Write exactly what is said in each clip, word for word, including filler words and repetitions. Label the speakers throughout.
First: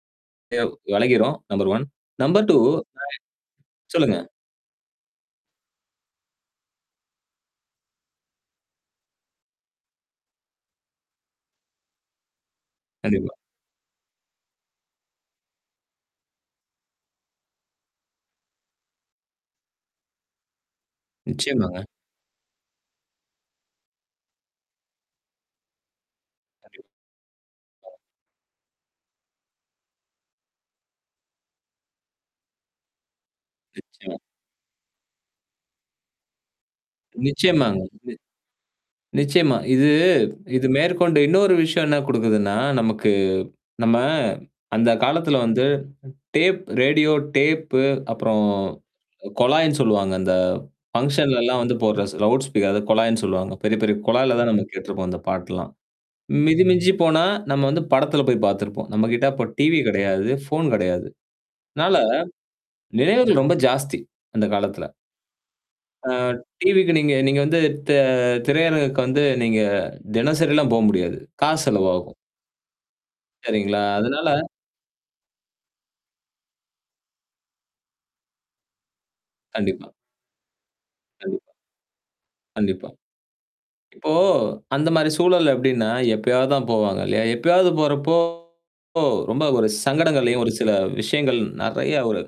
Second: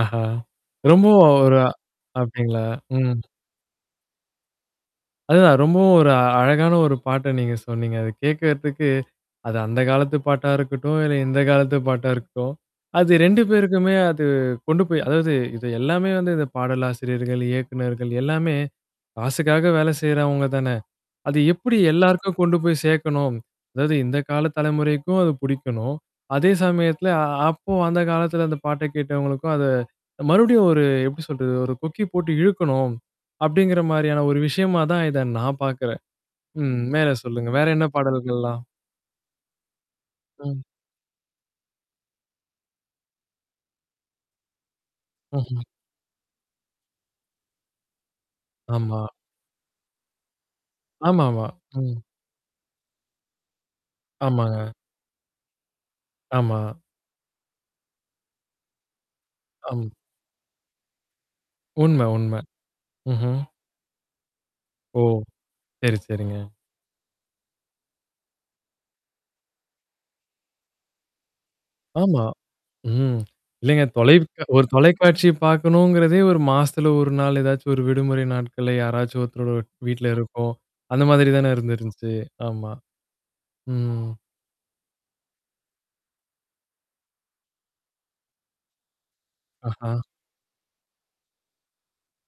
Speaker 1: ஆஹா!
Speaker 2: தேவ்
Speaker 1: ரொம்ப
Speaker 2: விலகிறும்
Speaker 1: ஒரு
Speaker 2: number one, number two
Speaker 1: அப்பிடிங்களா.
Speaker 2: ஆ,
Speaker 1: ம்.
Speaker 2: சொல்லுங்க.
Speaker 1: அதுதான் ரொம்பவும் ஒரு அ அழகான ஒரு பாட்ட நீங்க சொன்னீங்க. அத கேட்கிறதுக்கு, அது அந்த காலத்து பாட்டா இருக்கட்டும், இல்ல இந்த காலத்து பாட்டா இருக்கட்டும், அது
Speaker 2: கண்டிப்பா.
Speaker 1: ரெண்டு பேருக்குமே அது கொண்டு போய் அதாவது, இது எல்லாமே வந்து இந்த பாடலாசிரியர்கள், இயக்குனர்கள் எல்லாமே காசுக்காக வேல செய்றவங்க தானே! அது எப்பிடி
Speaker 2: நிச்சியமாங்க.
Speaker 1: எல்லாருக்கும் கொண்டு போய் சேக்கணும் அதாவது இந்த கால தலைமுறைக்கும் அது புடிக்கணும், அதே
Speaker 2: கண்டிப்பா.
Speaker 1: சமயத்தில, அ, அப்போ
Speaker 2: ஆ.
Speaker 1: அந்த காலத்தில அந்த பாட்ட கேட்டவங்களுக்கும் அத மறுபடியும், ஒரு எப்பிடி சொல்றது? ஒரு கொக்கி போட்டு இழுக்கணும். அப்பிடிங்கிற
Speaker 2: நிச்சியமா.
Speaker 1: மாரியான, ஒரு விஷயமா தான் இத நான் பாக்கிறேன். ம். மேல சொல்லுங்க. வேற
Speaker 2: நிச்சயமாங்க.
Speaker 1: என்ன
Speaker 2: [unintelligible]
Speaker 1: பாடல்கள்லாம்?
Speaker 2: நிச்சயமா. இது
Speaker 1: ம்.
Speaker 2: இது மேற்கொண்டு இன்னொரு விஷயம் என்ன குடுக்குதுன்னா, நமக்கு நம்ம அந்த காலத்துல
Speaker 1: ம்ஹ்ம்.
Speaker 2: வந்து டேப் ரேடியோ டேப் அப்புறம்
Speaker 1: ஆமா.
Speaker 2: அ, கொழாய்ன்னு சொல்லுவாங்க. அந்த
Speaker 1: ஆமா, ஆமா.
Speaker 2: ஃபங்ஷன்லலாம் வந்து
Speaker 1: ம்.
Speaker 2: போடுற ஸ் லவுட் ஸ்பீக் அது கொழாய்ன்னு சொல்லுவாங்க. பெரிய, பெரிய கொழால தான் நம்ம
Speaker 1: ஆமாங்க.
Speaker 2: கேட்ருப்போம். அந்த பாட்டெலெல்லாம்.
Speaker 1: ஆமா.
Speaker 2: மிதி மிஞ்சிபோனா, நம்ம வந்து படத்துல போய் பாத்துருப்போம். நம்மக்கிட்ட அப்ப டிவி
Speaker 1: ஆம்.
Speaker 2: கெடையாது, ஃபோன் கெடையாது. அதனால,
Speaker 1: உண்ம, உண்ம. ம்ஹ்ம்.
Speaker 2: நினைவுகள் ரொம்ப ஜாஸ்தி அந்த காலத்துல.
Speaker 1: ஓ! சரி,
Speaker 2: ஆ,
Speaker 1: சரிங்க.
Speaker 2: டிவிக்கு நீங்க, நீங்க வந்து தெ திரையரங்குக்கு வந்து நீங்க தினசரிலாம் போ முடியாது. காசு செலவாகும்.
Speaker 1: ஆமா, ம்.
Speaker 2: செரிங்களா.
Speaker 1: இல்லேங்க தொலைக்
Speaker 2: அதனால
Speaker 1: ஒரு தொலைக்காட்சிய பாக்கணுங்கிறதே, ஒரு மாசத்துல ஒரு நாள் ஏதாச்சும் ஒரு விடுமுறை நாட்கள்ல யாராச்சும் ஒருத்தரோட
Speaker 2: கண்டிப்பா.
Speaker 1: வீட்ல இருக்கும். அந்த மாதிரி
Speaker 2: கண்டிப்
Speaker 1: தானே இருந்து இருந்துச்சு. ஆமா.
Speaker 2: கண்டிப்பா.
Speaker 1: ம்.
Speaker 2: இப்போ அந்தமாரி சூழல் எப்பிடின்னா, எப்பயாவது தான் போவாங்க இல்லயா! எப்பயாவது போறப்போ! ஓ! ரொம்ப ஒரு
Speaker 1: ஆஹா!
Speaker 2: சங்கடங்களையும். ஒரு சில விஷயங்கள் நெறைய ஒரு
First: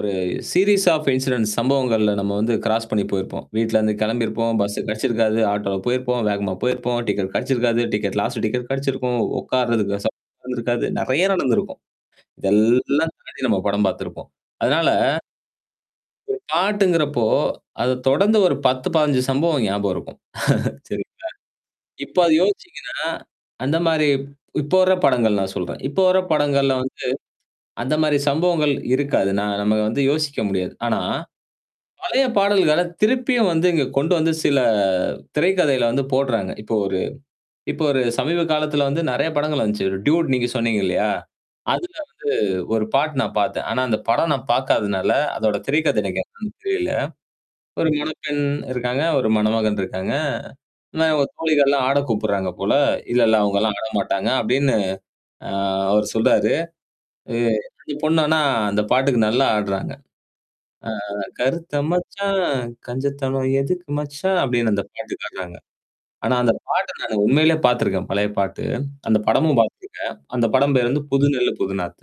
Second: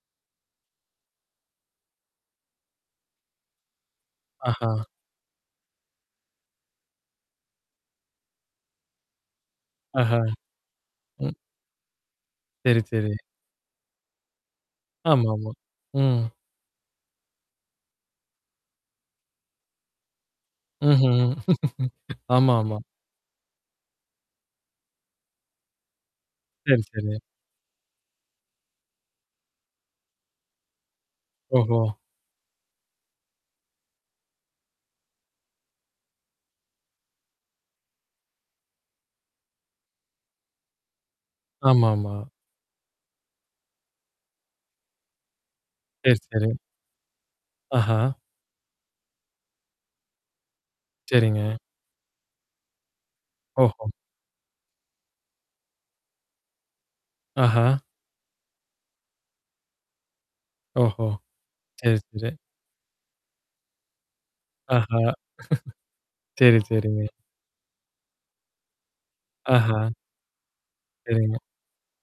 Speaker 2: ஒரு சீரிஸ் ஆஃப் இன்சிடென்ட்ஸ் சம்பவங்கள்ல நம்ம வந்து கிராஸ் பண்ணி போயிருப்போம். வீட்லருந்து கிளம்பிருப்போம்.
Speaker 1: ஆஹா!
Speaker 2: பஸ்சு கெடச்சிருக்காது, ஆட்டோல போயிருப்போம், வேகமா போயிருப்போம், டிக்கெட் கெடச்சிருக்காது, டிக்கெட் லாஸ்ட் டிக்கெட் கெடச்சிருக்கும், உட்கார்றதுக்கு வெச
Speaker 1: ஆஹா!
Speaker 2: நடந்திருக்காது. நெறைய
Speaker 1: ம்.
Speaker 2: நடந்திருக்கும். இது
Speaker 1: சரி,
Speaker 2: எல்லாம்
Speaker 1: சரி.
Speaker 2: தாண்டி, நம்ம படம் பாத்து இருப்போம். அதனால
Speaker 1: ஆமாமா. ம்.
Speaker 2: ஒரு பாட்டுங்கிறப்போ, அத தொடர்ந்து ஒரு பத்து, பதினஞ்சு சம்பவம் ஞாபகம் இருக்கும். செரிங்களா!
Speaker 1: ம்ஹ்ம்.
Speaker 2: இப்ப அத
Speaker 1: ஆமா, ஆமா.
Speaker 2: யோசிச்சுங்கன்னா, அந்தமாரி இப்போ வர்ற படங்கள் நான் சொல்றேன். இப்ப வர்ற படங்கள்ல
Speaker 1: செரி,
Speaker 2: வந்து
Speaker 1: செரி.
Speaker 2: அந்தமாரி சம்பவங்கள் இருக்காது. நான் நம்ம வந்து யோசிக்க முடியாது. ஆனா.
Speaker 1: ஓஹோ!
Speaker 2: பழைய பாடல்கள திருப்பியும் வந்து, இங்க கொண்டு வந்து, சில திரைக்கதையில வந்து போடுறாங்க. இப்போ ஒரு, இப்போ ஒரு சமீப காலத்துல வந்து, நெறைய படங்கள் வந்துச்சு. ஒரு டூட் நீங்க சொன்னீங்க இல்லயா! அதுல
Speaker 1: ஆமாமா.
Speaker 2: வந்து ஒரு பாட்டு நான் பாத்தேன். ஆனா, அந்த படம் நான் பாக்காதனால, அதோட திரை கதை
Speaker 1: செரி,
Speaker 2: எனக்கு
Speaker 1: செரி.
Speaker 2: என்னன்னு புரில ஒரு
Speaker 1: ஆஹா!
Speaker 2: முனைப்பெண் இருக்காங்க. ஒரு மணமகன் இருக்காங்க. ஆனா, அவுங்க
Speaker 1: செரிங்க.
Speaker 2: தோழிகள்லாம் ஆட கூப்புட்றாங்க போல. "இல்ல, இல்ல அவுங்கள்லாம்
Speaker 1: ஓஹோ!
Speaker 2: ஆட மாட்டாங்க" அப்பிடின்னு. ஆ, அவர் சொல்றாரு. இ
Speaker 1: ஆஹா!
Speaker 2: இந்த பொண்ணு ஆனா, அந்த பாட்டுக்கு நல்லா ஆடுறாங்க. ஆ,
Speaker 1: ஓஹோ.
Speaker 2: "கருத்த
Speaker 1: சரி, சரி.
Speaker 2: மச்சான், கஞ்சத்தனம் எதுக்கு மச்சான்"
Speaker 1: ஆஹா!
Speaker 2: அப்பிடின்னு அந்த பாட்டு ஆட்றாங்க. ஆனா, அந்த
Speaker 1: சரி,
Speaker 2: பாட்ட
Speaker 1: சரிங்க.
Speaker 2: நானு உண்மையிலேயே பாத்துருக்கேன். பழைய பாட்டு. அந்த படமும்
Speaker 1: ஆஹா!
Speaker 2: பாத்துருக்கேன். அந்த படம் பேர் வந்து "புது
Speaker 1: சரிங்க.
Speaker 2: நெல்லு புது நாத்து."